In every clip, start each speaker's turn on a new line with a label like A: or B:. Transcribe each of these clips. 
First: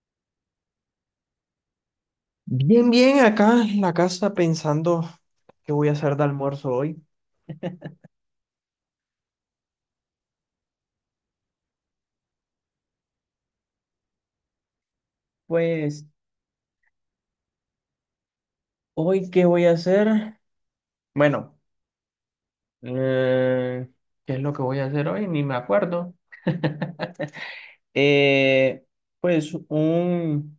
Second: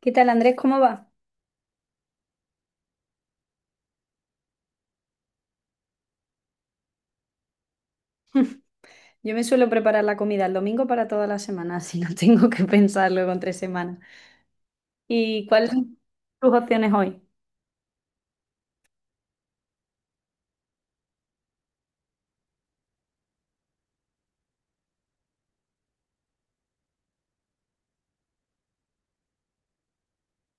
A: ¿Qué tal, Andrés? ¿Cómo va?
B: Bien, bien, acá en la casa pensando qué voy a hacer de almuerzo hoy.
A: Yo me suelo preparar la comida el domingo para toda la semana, así no tengo que pensarlo con 3 semanas. ¿Y cuáles son
B: Pues,
A: tus opciones hoy?
B: ¿hoy qué voy a hacer? Bueno, eh, ¿qué es lo que voy a hacer hoy? Ni me acuerdo. Eh, pues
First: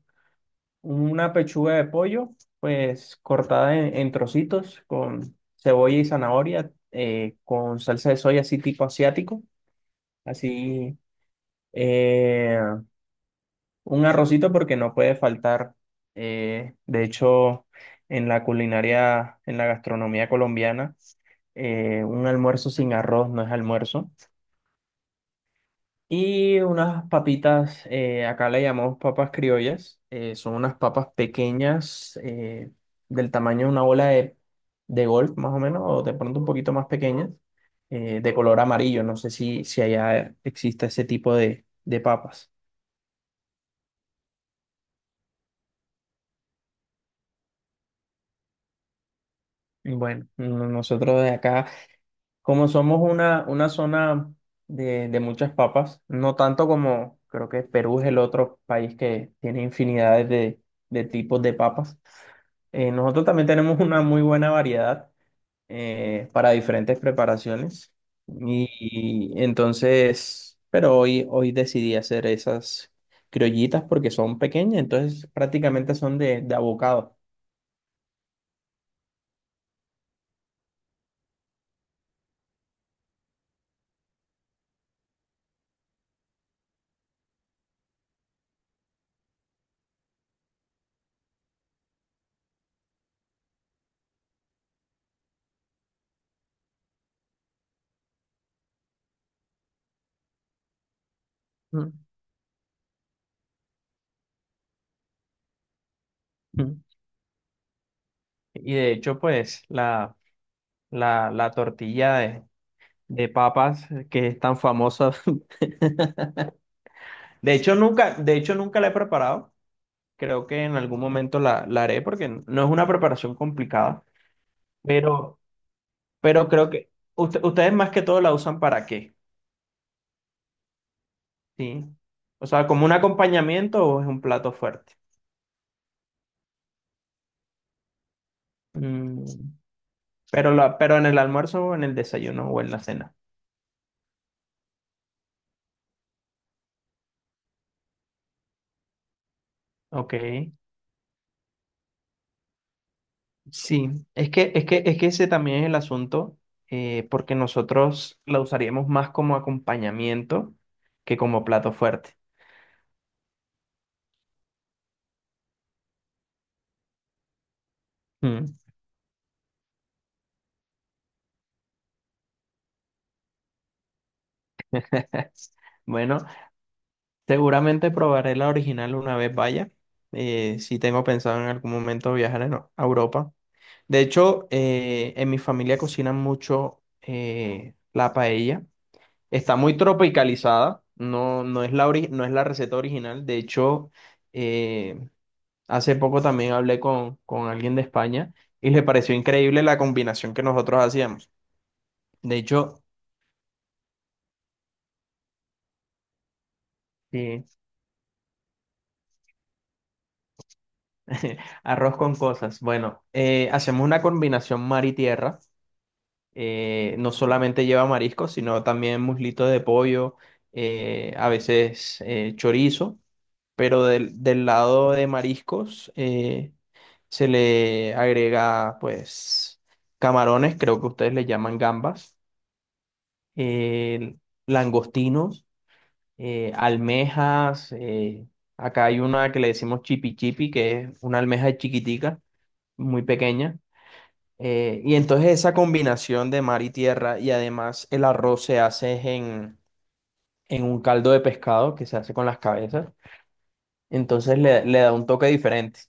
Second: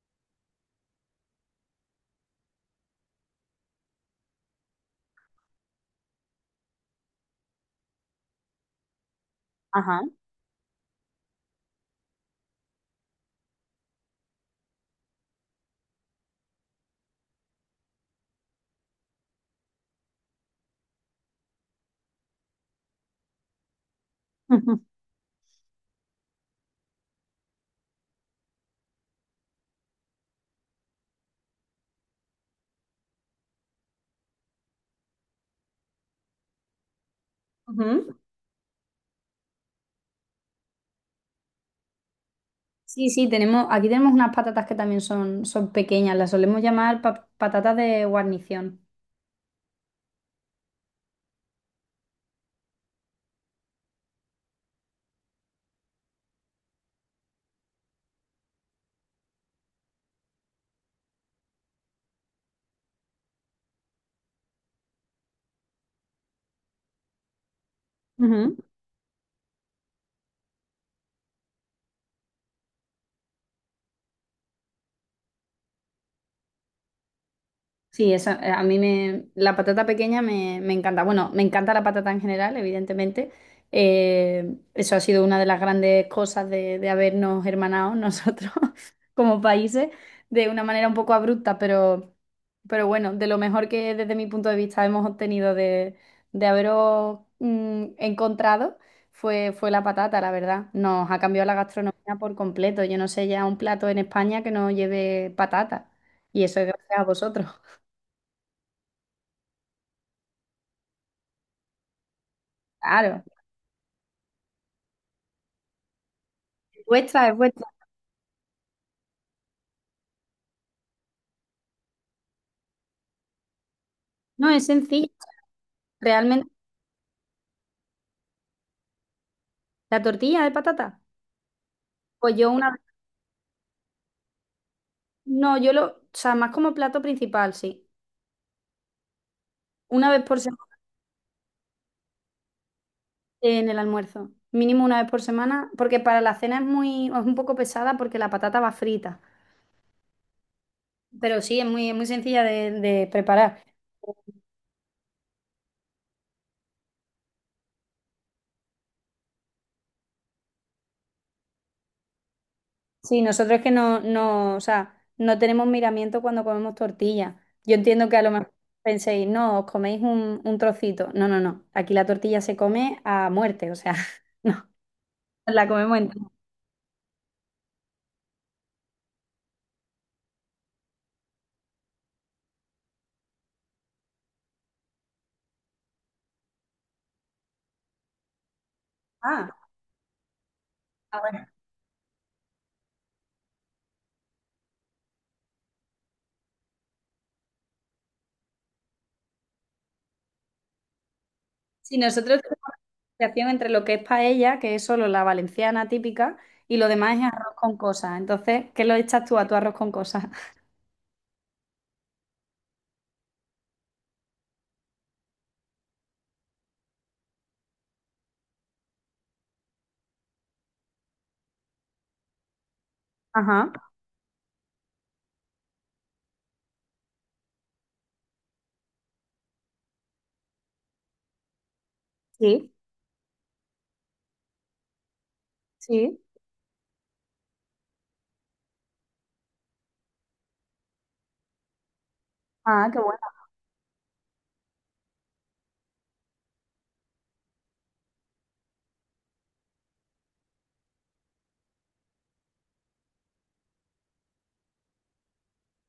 B: una pechuga de pollo, pues cortada en trocitos con cebolla y zanahoria, con salsa de soya así tipo asiático,
A: Ajá.
B: así. eh, Un arrocito porque no puede faltar. De hecho, en la culinaria, en la gastronomía colombiana, un almuerzo sin arroz no es almuerzo. Y unas papitas, acá le llamamos papas criollas. Son unas papas pequeñas, del tamaño de una bola de golf, más o menos, o de pronto un poquito más pequeñas,
A: Ujú.
B: de color amarillo. No sé si allá existe ese tipo de papas.
A: Sí, sí, aquí tenemos unas patatas que también son, pequeñas, las solemos llamar patatas de guarnición.
B: Bueno, nosotros de acá. Como somos una zona de muchas papas, no tanto como creo que Perú es el otro país que tiene infinidades de tipos de papas, nosotros también tenemos una muy buena variedad para diferentes preparaciones. Y, y entonces, pero hoy decidí hacer esas criollitas porque son pequeñas, entonces prácticamente son de abocado.
A: Sí, esa, la patata pequeña me encanta. Bueno, me encanta la patata en general, evidentemente. Eso ha sido una de las grandes cosas de, habernos hermanado nosotros como países de una manera un poco abrupta, pero bueno, de lo mejor que desde mi punto de vista hemos obtenido de, haberos encontrado fue la patata, la verdad. Nos ha cambiado la
B: Mm.
A: gastronomía por completo. Yo no sé ya un plato en España que no lleve patata. Y eso es
B: Mm.
A: gracias a vosotros.
B: Y de hecho, pues la tortilla
A: Claro.
B: de papas que es tan famosa.
A: Es vuestra, es vuestra.
B: De hecho, nunca la he preparado. Creo que en algún momento la haré porque no es una preparación complicada,
A: No, es sencillo.
B: pero, pero
A: Realmente,
B: creo que ustedes más que todo la usan para qué,
A: la tortilla de patata.
B: ¿sí?
A: Pues
B: O
A: yo
B: sea,
A: una vez,
B: ¿como un acompañamiento o es un plato fuerte?
A: no, yo lo, o sea, más como plato principal, sí.
B: Mm,
A: Una vez por semana
B: ¿Pero en el almuerzo o en el desayuno o en la cena?
A: en el almuerzo. Mínimo una vez por semana, porque para la cena es muy, es un poco pesada porque la patata va frita.
B: Ok.
A: Pero sí, es muy, sencilla de preparar.
B: Sí, es que ese también es el asunto, porque nosotros la usaríamos más como acompañamiento que como plato fuerte.
A: Sí, nosotros es que no, no, o sea, no tenemos miramiento cuando comemos tortilla. Yo entiendo que a lo mejor
B: Mm.
A: penséis, no, os coméis un trocito. No, no, no. Aquí la tortilla se come a muerte, o sea, no, nos la comemos entera.
B: Bueno, seguramente probaré la original una vez vaya. Si tengo pensado en algún momento viajar a Europa. De hecho, en mi familia cocinan mucho la paella.
A: Ah,
B: Está muy tropicalizada.
A: ah,
B: No,
A: bueno.
B: no es la ori- no es la receta original. De hecho, eh, hace poco también hablé con alguien de España y le pareció increíble la combinación que nosotros hacíamos.
A: Sí,
B: De
A: nosotros tenemos
B: hecho,
A: diferenciación entre lo que es paella, que es solo la valenciana típica, y lo demás es
B: sí,
A: arroz con cosas. Entonces, ¿qué lo echas tú a tu arroz con cosas?
B: arroz con cosas. Bueno, hacemos una combinación mar y tierra. No solamente lleva mariscos, sino también muslitos de pollo, a veces chorizo,
A: Ajá,
B: pero del lado de mariscos se le agrega pues camarones, creo que ustedes le llaman gambas,
A: sí,
B: eh, langostinos,
A: sí.
B: almejas. Acá hay una que le decimos chipi chipi, que es una almeja chiquitica,
A: Ah, qué
B: muy
A: bueno.
B: pequeña. Y entonces esa combinación de mar y tierra y además el arroz se hace es en un caldo de pescado que se hace con las cabezas. Entonces le da un toque diferente.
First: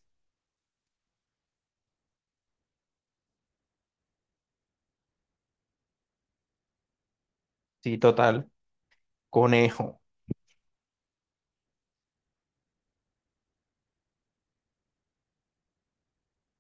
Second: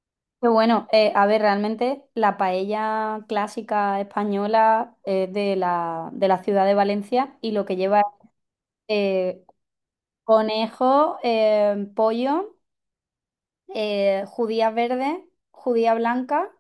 A: Qué bueno, a ver, realmente la paella clásica española es de la, ciudad de Valencia y lo que
B: Sí,
A: lleva es
B: total.
A: eh,
B: Conejo.
A: conejo, pollo, judía verde, judía blanca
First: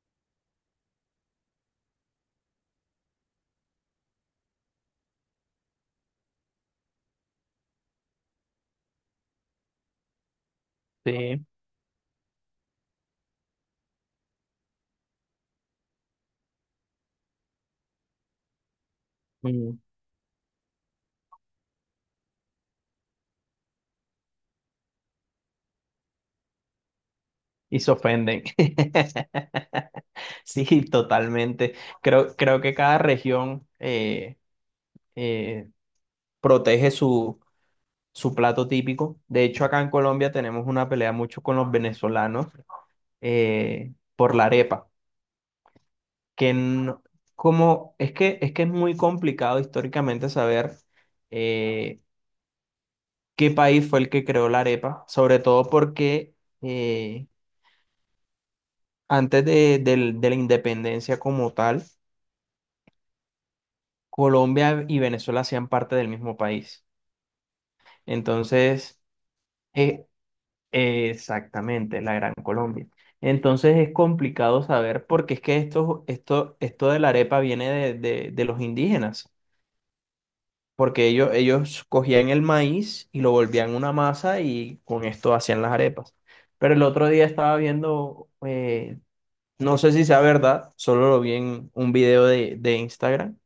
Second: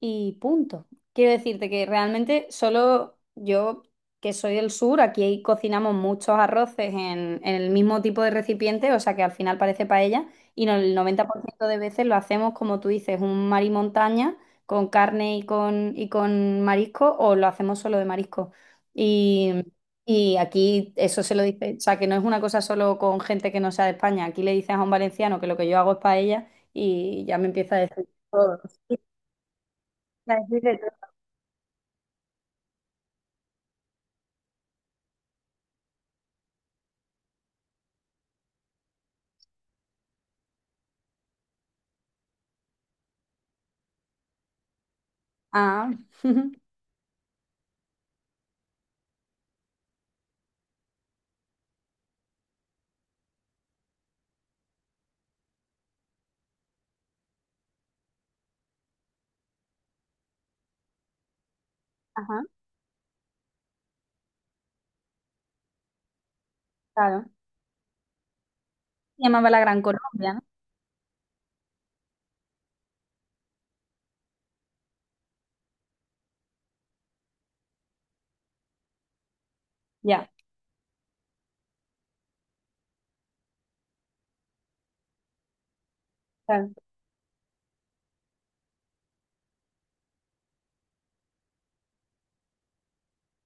A: y punto. Quiero decirte que realmente solo yo, que soy del sur, aquí cocinamos muchos arroces en, el mismo tipo de recipiente, o sea que al final parece paella, y no, el noventa por
B: Sí.
A: ciento de veces lo hacemos, como tú dices, un mar y montaña con carne y con marisco, o lo hacemos solo de marisco. Y,
B: mm,
A: y aquí eso se lo dice, o sea que no es una cosa solo con gente que no sea de España, aquí le dices a un valenciano que lo que yo hago es paella y ya me empieza a
B: Y se
A: decir
B: ofenden.
A: todo.
B: Sí, totalmente. Creo que cada región eh, protege su plato típico. De hecho, acá en Colombia tenemos una pelea mucho con los venezolanos por la arepa,
A: Ah.
B: que no- como es que es muy complicado históricamente saber eh, qué país fue el que creó la arepa, sobre todo porque eh, antes de la independencia como tal,
A: Ajá.
B: Colombia y Venezuela hacían parte del mismo país.
A: Claro.
B: Entonces,
A: Se llamaba la Gran
B: eh,
A: Colombia, ¿no?
B: exactamente, la Gran Colombia. Entonces es complicado saber porque es que esto de la arepa viene de los indígenas,
A: Ya,
B: porque ellos cogían el maíz y lo volvían una masa y con esto hacían las arepas.
A: claro.
B: Pero el otro día estaba viendo, no sé si sea verdad, solo lo vi en un video de Instagram,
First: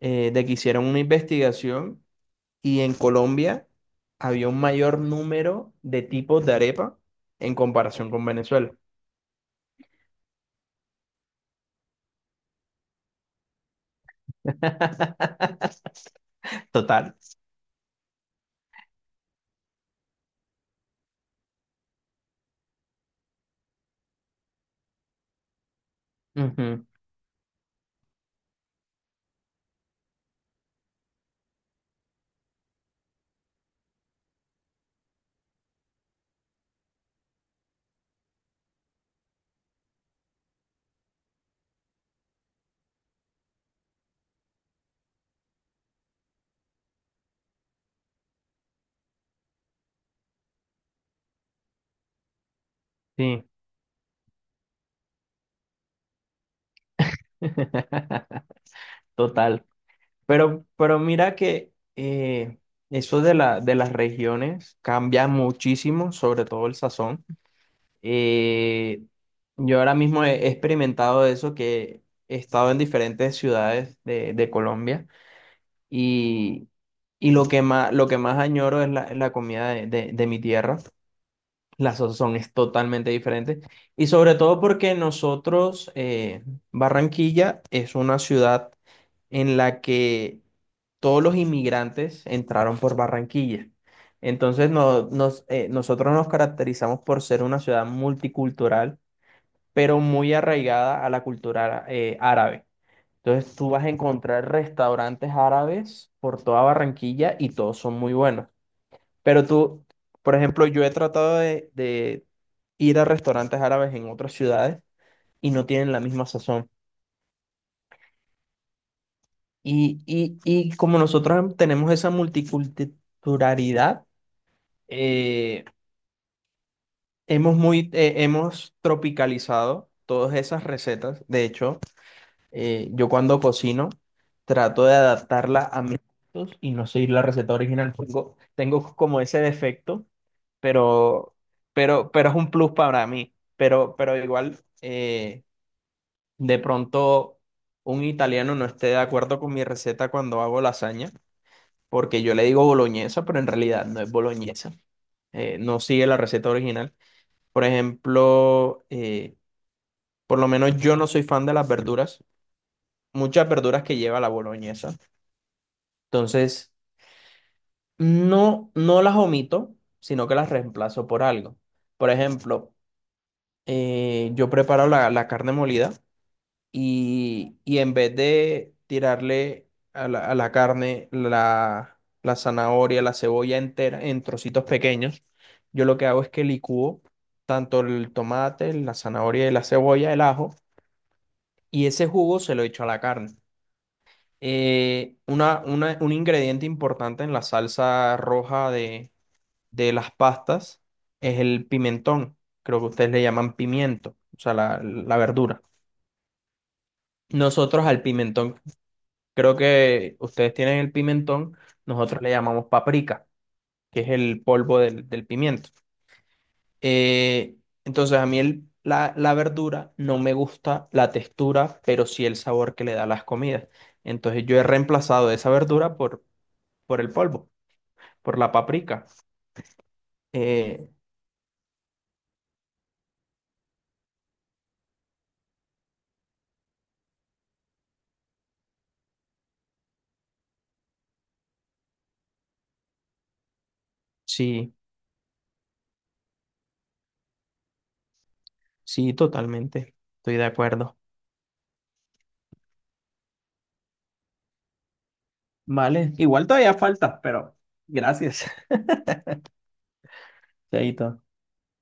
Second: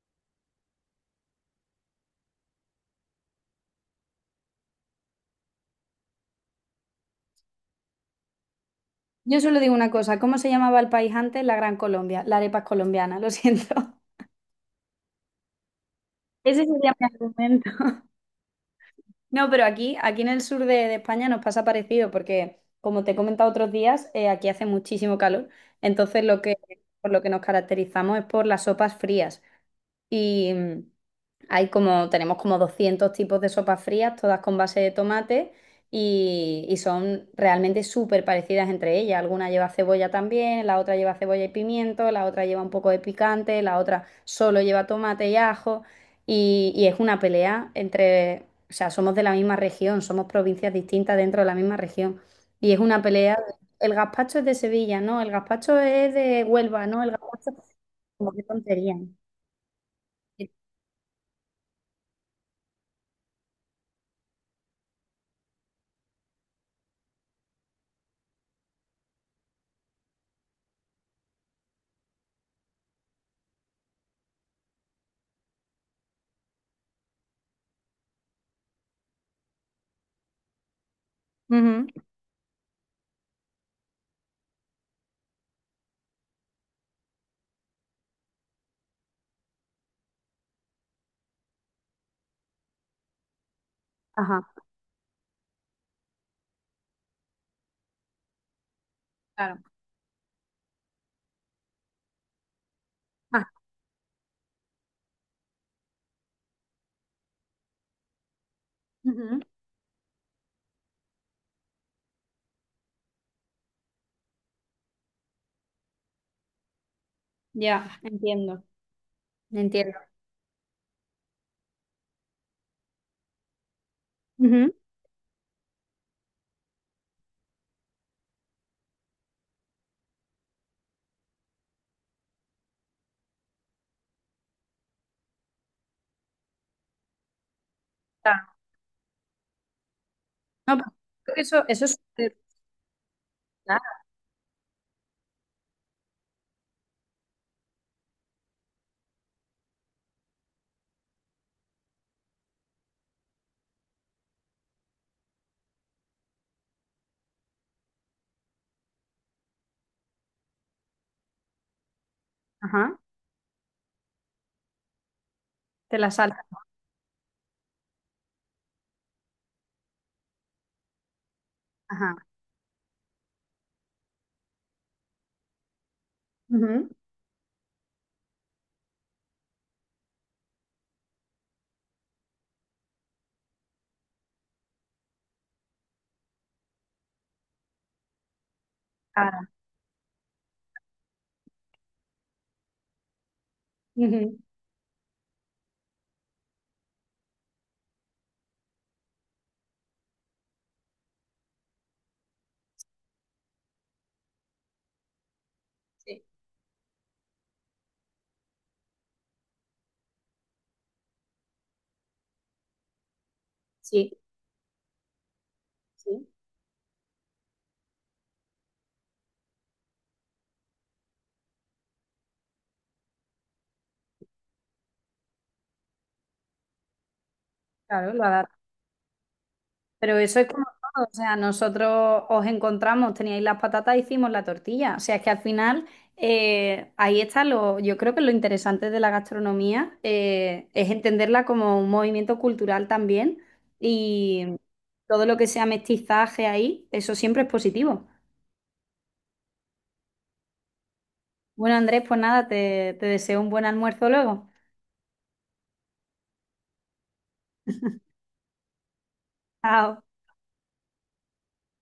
B: de que hicieron una investigación y en Colombia había un mayor número de tipos de arepa en comparación con Venezuela.
A: Yo solo digo una cosa, ¿cómo se llamaba el país antes? La Gran Colombia, la arepa es colombiana, lo siento. Ese sería mi
B: Total.
A: argumento. No, pero aquí, en el sur de España nos pasa parecido porque, como te he comentado otros días, aquí hace muchísimo calor. Entonces,
B: Ujú.
A: por lo que nos caracterizamos es por las sopas frías. Y tenemos como 200 tipos de sopas frías, todas con base de tomate y, son realmente súper parecidas entre ellas. Alguna lleva cebolla también, la otra lleva cebolla y pimiento, la otra lleva un poco de picante, la otra solo lleva tomate y ajo y es una pelea entre, o sea, somos de la misma región, somos provincias distintas dentro de la misma región y es una pelea.
B: Sí.
A: El gazpacho es de Sevilla, ¿no? El gazpacho es de Huelva, ¿no? El gazpacho, como qué tontería.
B: Total. Pero mira que eso de las regiones cambia muchísimo, sobre todo el sazón. Eh, yo ahora mismo he experimentado eso, que he estado en diferentes ciudades de Colombia y, y lo que más añoro es es la comida de mi tierra.
A: Ujú.
B: Las la son es totalmente diferente. Y sobre todo porque Barranquilla es una ciudad en la que todos los inmigrantes entraron por Barranquilla.
A: Ajá.
B: Entonces nosotros nos caracterizamos por ser una ciudad multicultural,
A: Claro.
B: pero muy arraigada a la cultura árabe.
A: Ah.
B: Entonces tú vas a encontrar restaurantes árabes por toda Barranquilla y todos son muy buenos.
A: Ujú.
B: Pero tú, por ejemplo, yo he tratado de ir a restaurantes árabes en otras ciudades y no tienen la misma sazón.
A: Ya, entiendo. Entiendo.
B: Y como nosotros tenemos esa multiculturalidad,
A: Ujú.
B: eh, hemos tropicalizado todas esas recetas. De hecho, yo cuando cocino trato de adaptarla a mis gustos y no seguir la receta original. Tengo,
A: Claro.
B: tengo como ese defecto,
A: No, pero creo
B: pero,
A: que eso es
B: pero es
A: súper
B: un plus para mí.
A: claro.
B: Pero igual, de pronto un italiano no esté de acuerdo con mi receta cuando hago lasaña, porque yo le digo boloñesa, pero en realidad no es boloñesa. No sigue la receta original. Por ejemplo, por lo menos yo no soy fan de las verduras
A: Ajá,
B: muchas verduras que lleva la boloñesa.
A: te la salta.
B: Entonces, no, no las omito, sino que las reemplazo por algo. Por
A: Ajá.
B: ejemplo, yo preparo la carne molida
A: Ujú.
B: y en vez de tirarle a la carne la zanahoria, la cebolla entera en trocitos pequeños, yo lo que hago es que licúo tanto el tomate, la zanahoria y
A: Claro.
B: la cebolla, el ajo, y ese jugo se lo echo a la carne.
A: Ujú.
B: Una, un ingrediente importante en la salsa roja de las pastas es el pimentón. Creo que ustedes le llaman pimiento, o sea, la verdura.
A: Sí.
B: Nosotros al pimentón, creo que ustedes tienen el pimentón, nosotros le llamamos paprika, que es
A: Sí,
B: el polvo del pimiento.
A: sí.
B: Eh, entonces a mí la verdura no me gusta la textura, pero sí el sabor que le da a las comidas. Entonces yo he reemplazado esa verdura por el polvo,
A: Claro, lo
B: por la
A: adaptas.
B: paprika.
A: Pero eso es como
B: Eh,
A: todo, o sea, nosotros os encontramos, teníais las patatas, hicimos la tortilla. O sea, es que al final yo creo que lo interesante de la gastronomía es entenderla como un movimiento cultural también y
B: sí,
A: todo lo que sea mestizaje ahí, eso siempre es positivo.
B: sí, totalmente, estoy de acuerdo.
A: Bueno, Andrés, pues nada, te deseo un buen almuerzo luego.
B: Vale, igual todavía falta, pero gracias.
A: Chao.
B: Chaito.